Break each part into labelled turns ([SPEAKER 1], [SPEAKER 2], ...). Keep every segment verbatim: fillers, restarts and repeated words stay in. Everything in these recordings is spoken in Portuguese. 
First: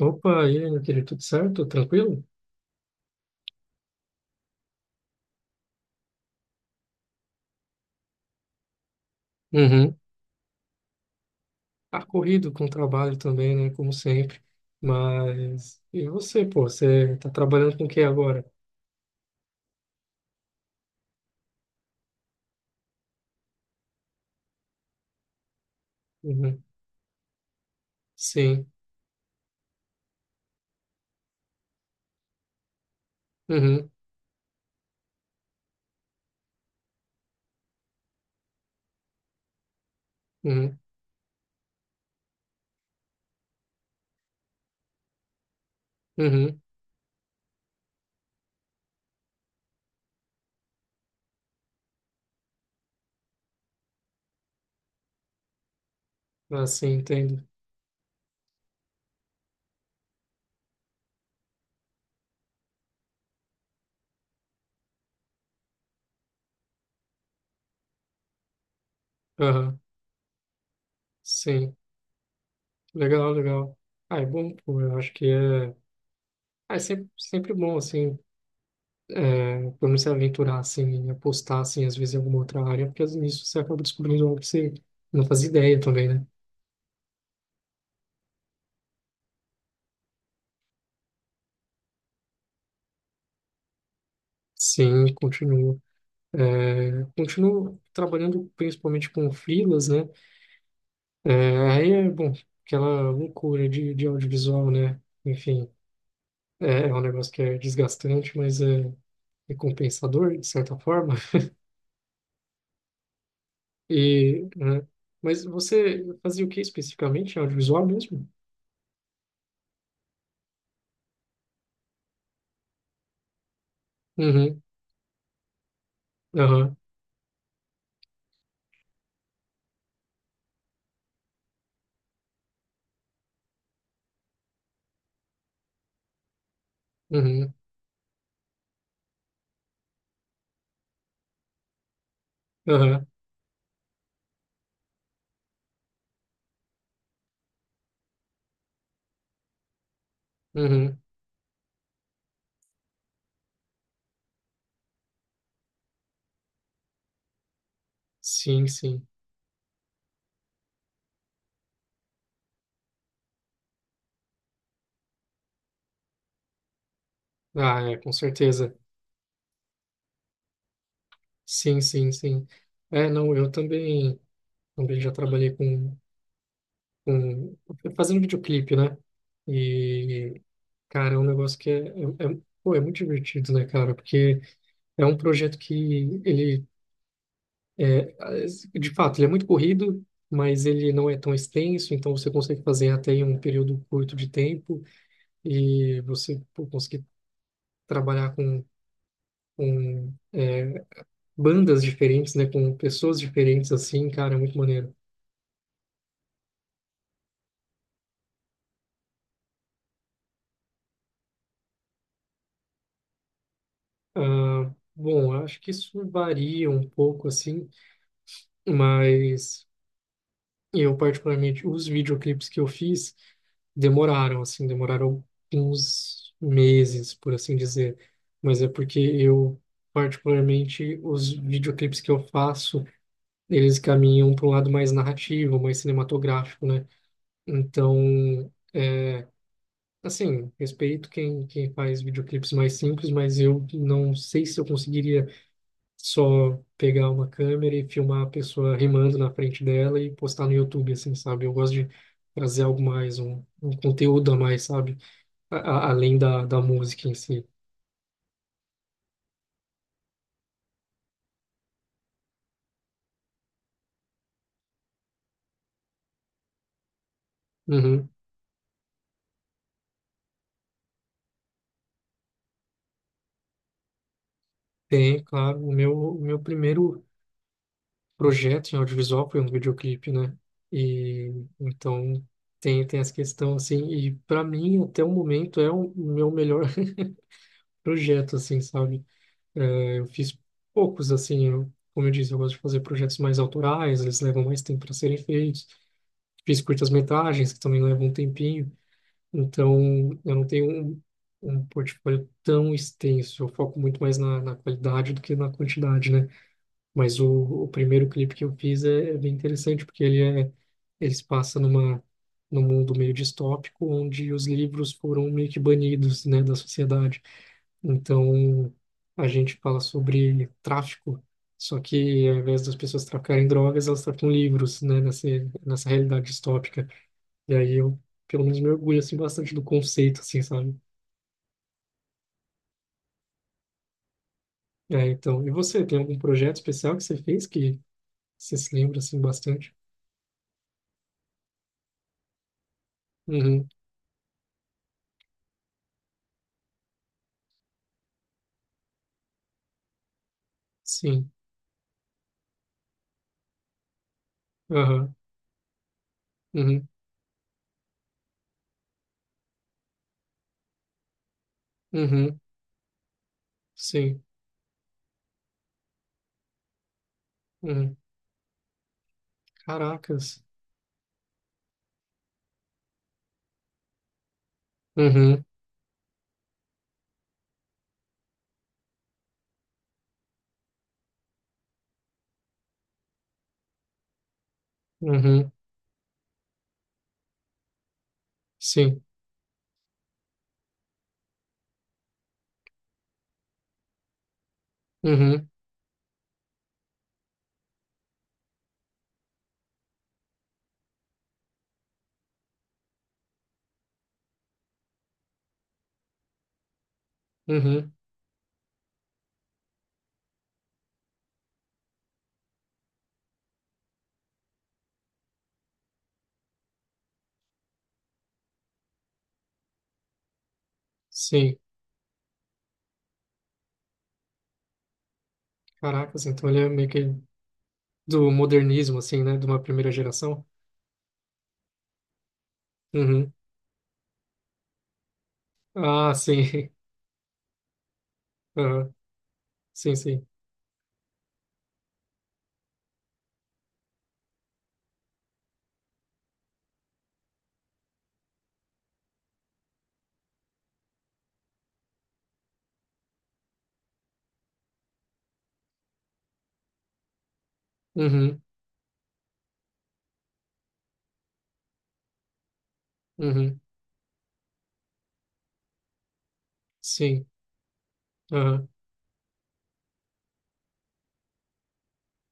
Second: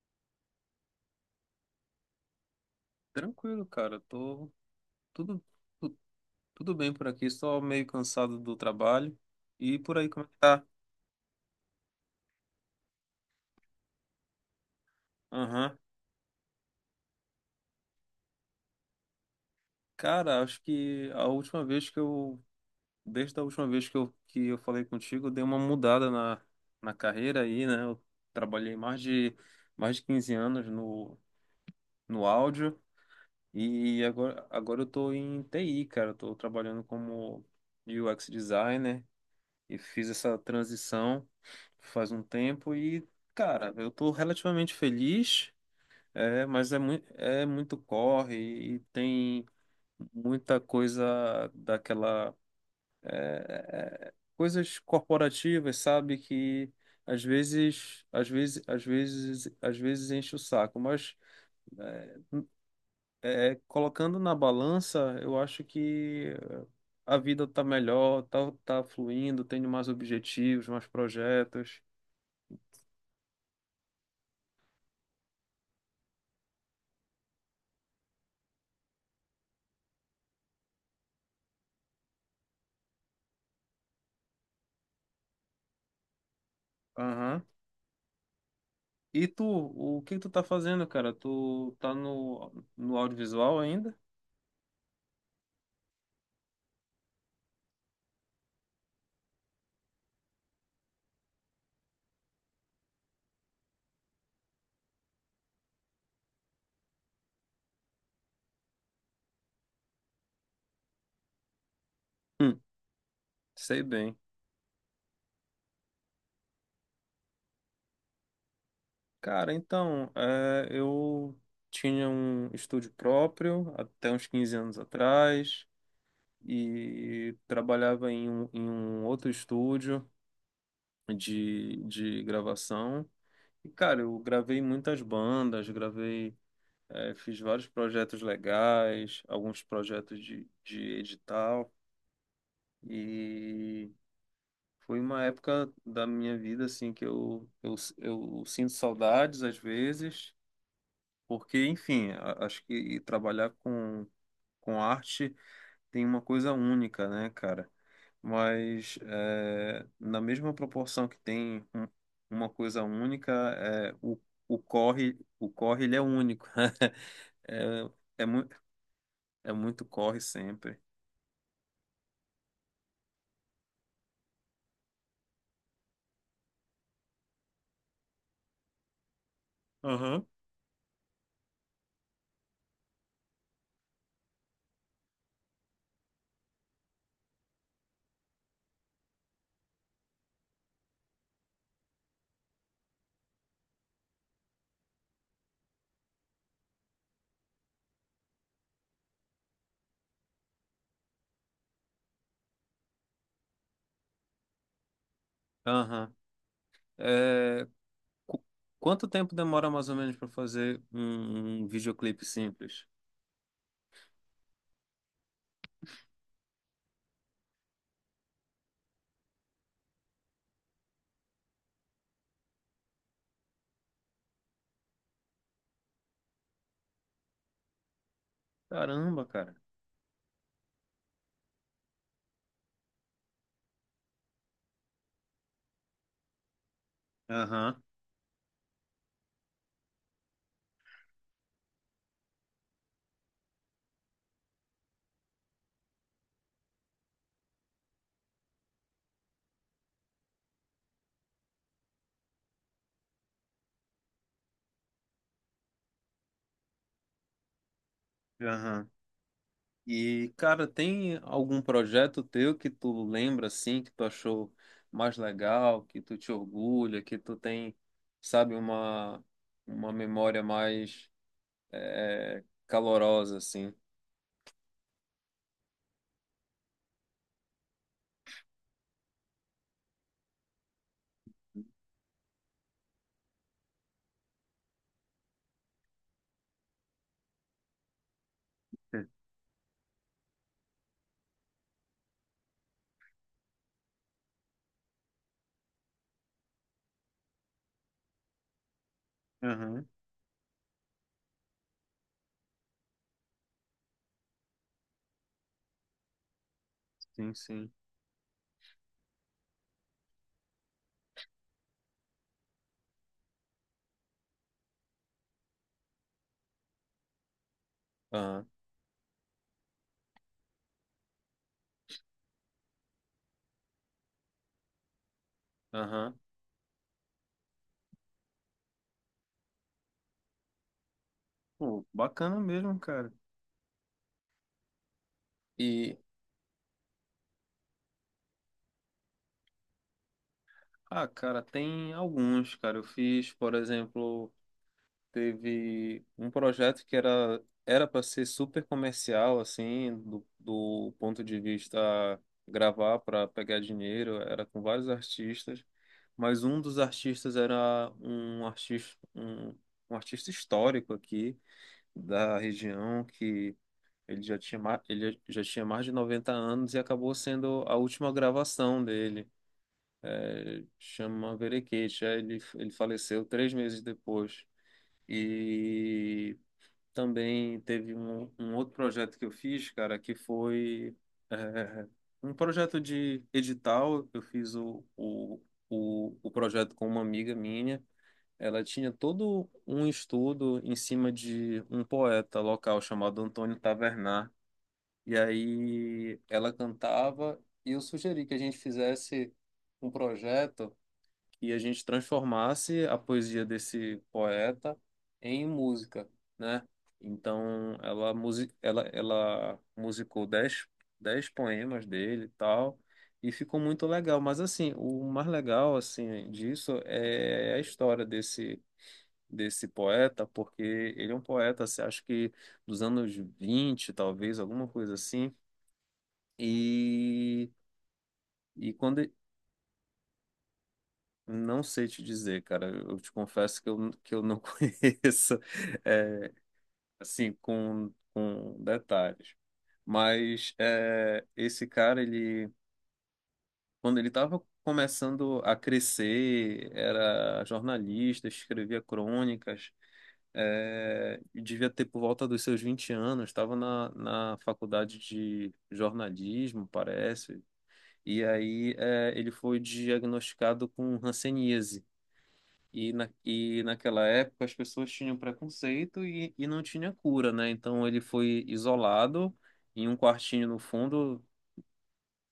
[SPEAKER 1] Opa, e aí, meu querido, tudo certo? Tranquilo?
[SPEAKER 2] Tranquilo, cara. Tô tudo, tu- tudo bem por aqui, só meio cansado do trabalho. E
[SPEAKER 1] Uhum.
[SPEAKER 2] por aí, como é que tá?
[SPEAKER 1] Tá corrido com o trabalho também, né? Como sempre.
[SPEAKER 2] Aham.
[SPEAKER 1] Mas. E você, pô? Você tá trabalhando com o que agora?
[SPEAKER 2] Cara, acho que a última vez que eu, desde a última vez que eu, que eu falei contigo, eu dei uma mudada na,
[SPEAKER 1] Uhum.
[SPEAKER 2] na carreira aí, né? Eu
[SPEAKER 1] Sim.
[SPEAKER 2] trabalhei mais de, mais de quinze anos no, no áudio
[SPEAKER 1] Uhum.
[SPEAKER 2] e agora, agora eu tô em T I, cara. Eu tô trabalhando como U X designer e fiz essa
[SPEAKER 1] Uhum.
[SPEAKER 2] transição faz um tempo e, cara, eu tô relativamente feliz, é,
[SPEAKER 1] Uhum.
[SPEAKER 2] mas é, mui- é muito corre e tem muita coisa daquela, é, é, é, coisas corporativas, sabe,
[SPEAKER 1] Ah,
[SPEAKER 2] que
[SPEAKER 1] sim,
[SPEAKER 2] às
[SPEAKER 1] entendo.
[SPEAKER 2] vezes, às vezes, às vezes, às vezes enche o saco, mas é, é, colocando na balança, eu acho que a vida tá melhor, tá, tá fluindo, tenho
[SPEAKER 1] Aham.
[SPEAKER 2] mais objetivos, mais
[SPEAKER 1] Sim.
[SPEAKER 2] projetos.
[SPEAKER 1] Legal, legal. Ah, é bom, pô. Eu acho que é. Ah, é sempre, sempre bom, assim, é, por não se aventurar, assim, em apostar, assim, às vezes em alguma outra área, porque nisso você acaba descobrindo algo que você não fazia ideia também, né?
[SPEAKER 2] Aham. E tu, o que tu tá fazendo, cara? Tu tá no, no audiovisual ainda?
[SPEAKER 1] Sim, continua. É, continuo trabalhando principalmente com freelas, né? É, aí é, bom, aquela loucura de, de audiovisual, né? Enfim, é, é um negócio que é desgastante, mas é recompensador, de certa forma.
[SPEAKER 2] Hum, sei bem.
[SPEAKER 1] E, né? Mas você fazia o que especificamente? Audiovisual mesmo?
[SPEAKER 2] Cara, então, é, eu tinha um estúdio próprio até uns quinze
[SPEAKER 1] Uhum,
[SPEAKER 2] anos atrás
[SPEAKER 1] aham,
[SPEAKER 2] e trabalhava em um, em um outro estúdio de, de gravação. E, cara, eu gravei muitas bandas, gravei, é, fiz
[SPEAKER 1] uhum,
[SPEAKER 2] vários projetos legais, alguns projetos de, de edital.
[SPEAKER 1] aham,
[SPEAKER 2] E foi uma época da minha vida assim que eu, eu, eu sinto saudades às vezes,
[SPEAKER 1] uhum.
[SPEAKER 2] porque, enfim, a- acho que trabalhar com, com arte tem uma coisa única, né, cara?
[SPEAKER 1] Sim,
[SPEAKER 2] Mas
[SPEAKER 1] sim.
[SPEAKER 2] é, na mesma proporção que tem um- uma coisa única. É, o, o corre, o corre ele é único.
[SPEAKER 1] Ah,
[SPEAKER 2] É,
[SPEAKER 1] é, com
[SPEAKER 2] é, mu
[SPEAKER 1] certeza.
[SPEAKER 2] é muito corre sempre.
[SPEAKER 1] Sim, sim, sim. É, não, eu também, também já trabalhei com com- fazendo videoclipe, né?
[SPEAKER 2] Aham.
[SPEAKER 1] E, cara, é um negócio que é, é, é- pô, é muito divertido, né, cara? Porque é um projeto que ele, de fato, ele é muito corrido, mas ele não é tão extenso, então você consegue fazer até em um período curto de tempo e você, pô, conseguir trabalhar com, com é, bandas diferentes, né? Com pessoas diferentes, assim, cara, é muito maneiro.
[SPEAKER 2] Aham. Qu- Quanto tempo demora mais ou menos para fazer um, um videoclipe simples?
[SPEAKER 1] Ah, bom, acho que isso varia um pouco, assim, mas... Eu, particularmente, os videoclipes que eu fiz demoraram, assim, demoraram uns meses, por assim dizer. Mas é porque
[SPEAKER 2] Caramba, cara.
[SPEAKER 1] eu, particularmente, os videoclipes que eu faço, eles caminham para um lado mais narrativo, mais cinematográfico, né?
[SPEAKER 2] Aham,
[SPEAKER 1] Então, assim, respeito quem, quem faz videoclipes mais simples, mas eu não sei se eu conseguiria só pegar uma câmera e filmar a pessoa rimando na frente dela e postar no YouTube, assim, sabe? Eu gosto de trazer algo mais, um, um conteúdo a mais, sabe? A- a- além da, da música em si.
[SPEAKER 2] aham. E, cara, tem algum projeto teu que tu lembra assim, que tu achou mais legal, que tu te orgulha, que tu tem,
[SPEAKER 1] Uhum.
[SPEAKER 2] sabe, uma, uma memória mais é, calorosa, assim?
[SPEAKER 1] Tem, claro, o meu, o meu primeiro projeto em audiovisual foi um videoclipe, né? E então tem, tem essa questão, assim, e para mim, até o momento, é o meu melhor projeto, assim, sabe?
[SPEAKER 2] Sim.
[SPEAKER 1] É, eu fiz poucos, assim, eu, como eu disse, eu gosto de fazer projetos mais autorais, eles levam mais tempo para serem feitos. Fiz curtas-metragens, que também levam um tempinho, então
[SPEAKER 2] Aham,
[SPEAKER 1] eu não tenho um, um portfólio tão extenso, eu foco muito mais na, na qualidade do que na quantidade, né? Mas o,
[SPEAKER 2] sim,
[SPEAKER 1] o
[SPEAKER 2] sim.
[SPEAKER 1] primeiro clipe que eu fiz é, é bem interessante, porque ele é, ele se passa numa, num mundo meio distópico, onde os livros foram meio que banidos, né, da sociedade.
[SPEAKER 2] Aham,
[SPEAKER 1] Então, a gente fala sobre tráfico, só que ao invés das pessoas traficarem drogas, elas traficam livros, né, nessa, nessa
[SPEAKER 2] aham.
[SPEAKER 1] realidade distópica. E aí eu, pelo menos, me orgulho, assim, bastante do conceito, assim, sabe?
[SPEAKER 2] Pô, bacana mesmo, cara.
[SPEAKER 1] É, então, e você, tem
[SPEAKER 2] E
[SPEAKER 1] algum projeto especial que você fez que você se lembra, assim, bastante?
[SPEAKER 2] Ah, cara, tem alguns, cara. Eu fiz, por
[SPEAKER 1] Uhum,
[SPEAKER 2] exemplo, teve um projeto que era era para ser super comercial, assim, do, do ponto
[SPEAKER 1] sim.
[SPEAKER 2] de vista gravar para pegar dinheiro, era com vários
[SPEAKER 1] Aham,
[SPEAKER 2] artistas, mas um dos
[SPEAKER 1] uhum,
[SPEAKER 2] artistas era um artista um, um artista histórico aqui da
[SPEAKER 1] uhum,
[SPEAKER 2] região que ele
[SPEAKER 1] sim,
[SPEAKER 2] já tinha ma- ele já tinha mais de noventa anos e acabou sendo a
[SPEAKER 1] uhum,
[SPEAKER 2] última gravação dele
[SPEAKER 1] caracas,
[SPEAKER 2] é, chama Verekesh. Aí Ele, ele faleceu três meses depois.
[SPEAKER 1] uhum,
[SPEAKER 2] E também teve um, um outro projeto que eu fiz, cara, que foi é, um projeto de edital. Eu fiz o, o,
[SPEAKER 1] uhum,
[SPEAKER 2] o, o projeto com uma amiga minha. Ela tinha
[SPEAKER 1] sim,
[SPEAKER 2] todo um estudo em cima de um poeta local chamado Antônio Tavernar. E
[SPEAKER 1] uhum,
[SPEAKER 2] aí ela cantava e eu sugeri que a gente fizesse um projeto e a gente transformasse a poesia desse poeta em música, né? Então,
[SPEAKER 1] uhum,
[SPEAKER 2] ela, musi ela, ela musicou dez, dez poemas dele e tal, e ficou muito legal. Mas, assim, o mais legal, assim, disso é a história desse, desse poeta, porque ele é um
[SPEAKER 1] sim,
[SPEAKER 2] poeta, assim, acho que dos anos vinte, talvez, alguma coisa assim.
[SPEAKER 1] caracas, então ele é meio que
[SPEAKER 2] e...
[SPEAKER 1] do
[SPEAKER 2] E
[SPEAKER 1] modernismo,
[SPEAKER 2] quando,
[SPEAKER 1] assim, né, de uma primeira geração,
[SPEAKER 2] Não sei te dizer, cara. Eu te
[SPEAKER 1] uhum,
[SPEAKER 2] confesso que eu, que eu não conheço,
[SPEAKER 1] ah,
[SPEAKER 2] é,
[SPEAKER 1] sim,
[SPEAKER 2] assim, com, com
[SPEAKER 1] aham,
[SPEAKER 2] detalhes.
[SPEAKER 1] sim, sim,
[SPEAKER 2] Mas é, esse cara, ele, quando ele estava começando a crescer, era jornalista, escrevia crônicas, é, e devia ter por volta dos seus vinte anos, estava na, na faculdade de jornalismo, parece. E
[SPEAKER 1] uhum,
[SPEAKER 2] aí é, ele foi diagnosticado com hanseníase. E, na,
[SPEAKER 1] uhum,
[SPEAKER 2] e naquela época as pessoas tinham preconceito e, e não tinha
[SPEAKER 1] sim,
[SPEAKER 2] cura, né? Então ele foi
[SPEAKER 1] aham,
[SPEAKER 2] isolado em um quartinho no fundo,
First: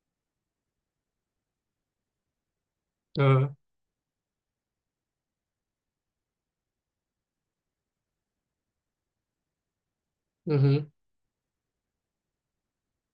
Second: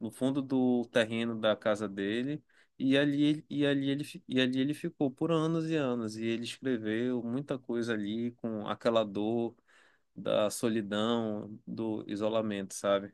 [SPEAKER 2] no fundo do terreno da casa dele, e ali,
[SPEAKER 1] aham,
[SPEAKER 2] e ali ele, fi- e ali ele ficou por anos e anos. E ele escreveu muita coisa ali com aquela dor da
[SPEAKER 1] uhum,
[SPEAKER 2] solidão, do isolamento, sabe?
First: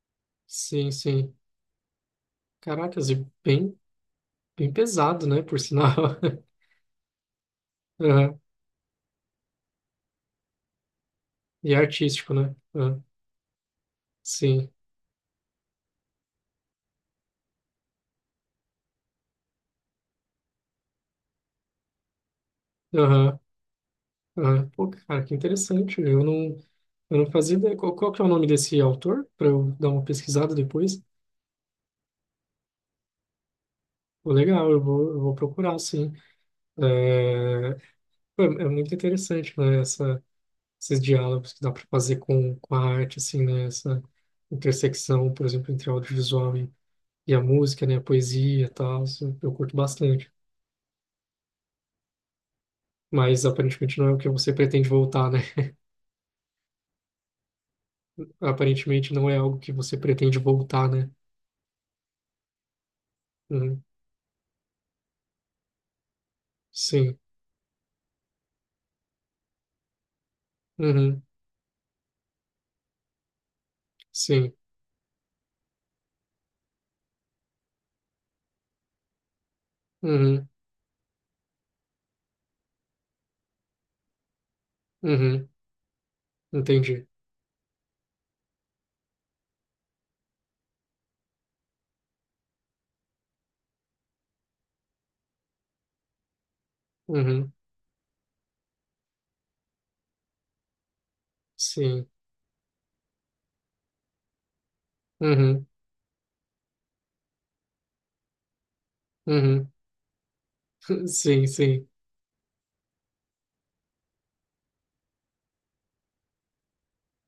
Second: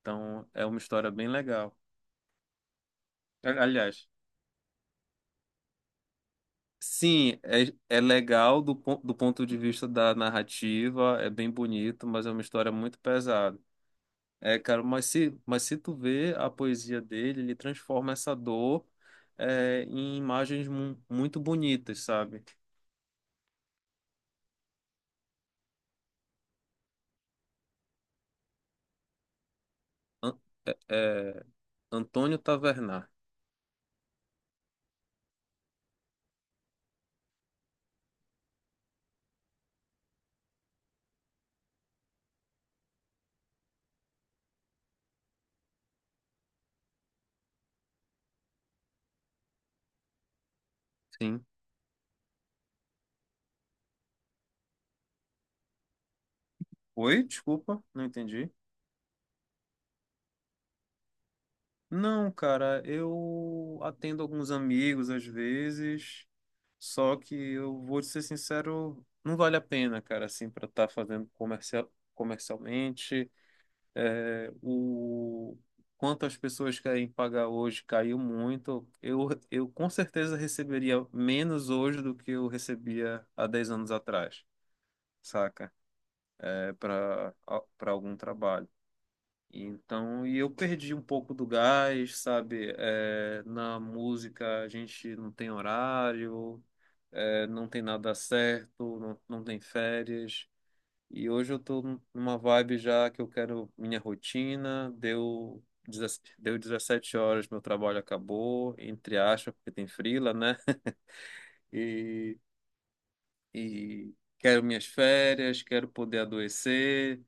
[SPEAKER 2] Então é uma
[SPEAKER 1] sim,
[SPEAKER 2] história bem
[SPEAKER 1] sim,
[SPEAKER 2] legal.
[SPEAKER 1] caracas, e
[SPEAKER 2] A-
[SPEAKER 1] bem,
[SPEAKER 2] Aliás.
[SPEAKER 1] bem pesado, né, por sinal,
[SPEAKER 2] Sim, é, é
[SPEAKER 1] aham,
[SPEAKER 2] legal do, pon- do ponto de vista da narrativa, é bem
[SPEAKER 1] e
[SPEAKER 2] bonito, mas é
[SPEAKER 1] artístico,
[SPEAKER 2] uma
[SPEAKER 1] né,
[SPEAKER 2] história muito
[SPEAKER 1] aham,
[SPEAKER 2] pesada. É,
[SPEAKER 1] sim,
[SPEAKER 2] cara, mas se, mas se tu vê a poesia dele, ele transforma essa dor, é, em imagens mu- muito bonitas, sabe?
[SPEAKER 1] Aham. Ah, pô, cara, que interessante. Eu não, eu não fazia ideia. Qual, qual que é o nome desse autor? Para eu dar uma
[SPEAKER 2] An-
[SPEAKER 1] pesquisada
[SPEAKER 2] é,
[SPEAKER 1] depois.
[SPEAKER 2] é, Antônio Tavernar,
[SPEAKER 1] Pô, legal, eu vou, eu vou procurar, sim. É, pô, é é muito interessante, né? Essa, esses diálogos que dá para fazer com, com a arte, assim, né? Essa intersecção, por exemplo, entre audiovisual e, e a música, né? A poesia e tal. Isso eu curto bastante.
[SPEAKER 2] sim.
[SPEAKER 1] Mas aparentemente não é o que você pretende voltar, né?
[SPEAKER 2] Oi? Desculpa, não entendi.
[SPEAKER 1] Aparentemente não é algo que você pretende voltar, né?
[SPEAKER 2] Não, cara, eu
[SPEAKER 1] Uhum,
[SPEAKER 2] atendo alguns amigos às vezes. Só
[SPEAKER 1] sim.
[SPEAKER 2] que eu vou te ser sincero, não vale a pena, cara, assim, para estar
[SPEAKER 1] Uhum,
[SPEAKER 2] fazendo comercial, comercialmente. É,
[SPEAKER 1] sim.
[SPEAKER 2] o quanto as pessoas querem pagar hoje caiu muito. Eu, eu com certeza
[SPEAKER 1] Uhum,
[SPEAKER 2] receberia menos hoje do que eu recebia há dez anos atrás,
[SPEAKER 1] uhum,
[SPEAKER 2] saca? É,
[SPEAKER 1] entendi.
[SPEAKER 2] para para algum trabalho. Então, e eu perdi um pouco do gás, sabe? É, na música a gente não tem horário, é,
[SPEAKER 1] Uhum,
[SPEAKER 2] não tem nada certo, não, não tem férias. E hoje eu tô num-
[SPEAKER 1] sim.
[SPEAKER 2] numa vibe já que eu quero minha rotina, deu,
[SPEAKER 1] Uhum,
[SPEAKER 2] dezessete deu dezessete horas, meu trabalho acabou, entre aspas,
[SPEAKER 1] uhum,
[SPEAKER 2] porque tem frila, né?
[SPEAKER 1] sim, sim,
[SPEAKER 2] E, e quero minhas férias, quero poder adoecer,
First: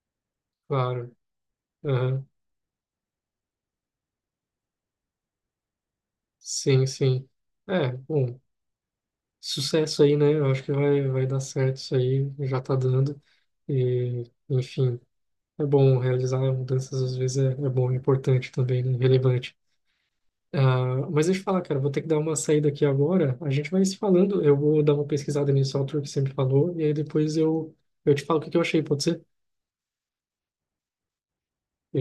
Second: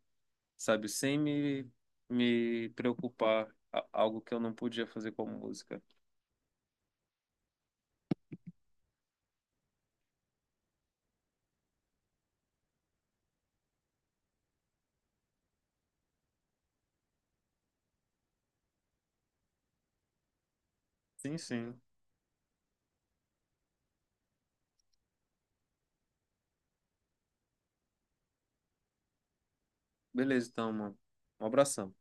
[SPEAKER 2] sabe,
[SPEAKER 1] claro.
[SPEAKER 2] sem me,
[SPEAKER 1] Uhum,
[SPEAKER 2] me preocupar, a- algo que eu não podia fazer com a música.
[SPEAKER 1] sim, sim. É, bom, sucesso aí, né? Eu acho que vai, vai dar certo isso aí, já tá dando. E, enfim, é bom realizar mudanças, às vezes é, é bom, é importante também, né? Relevante. Ah, mas
[SPEAKER 2] Sim,
[SPEAKER 1] deixa eu falar, cara,
[SPEAKER 2] sim.
[SPEAKER 1] vou ter que dar uma saída aqui agora. A gente vai se falando. Eu vou dar uma pesquisada nesse autor que sempre falou, e aí depois eu, eu te falo o que que eu achei, pode ser?
[SPEAKER 2] Beleza, então, mano. Um abração.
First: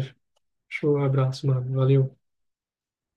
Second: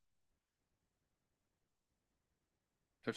[SPEAKER 1] Show, abraço, mano. Valeu.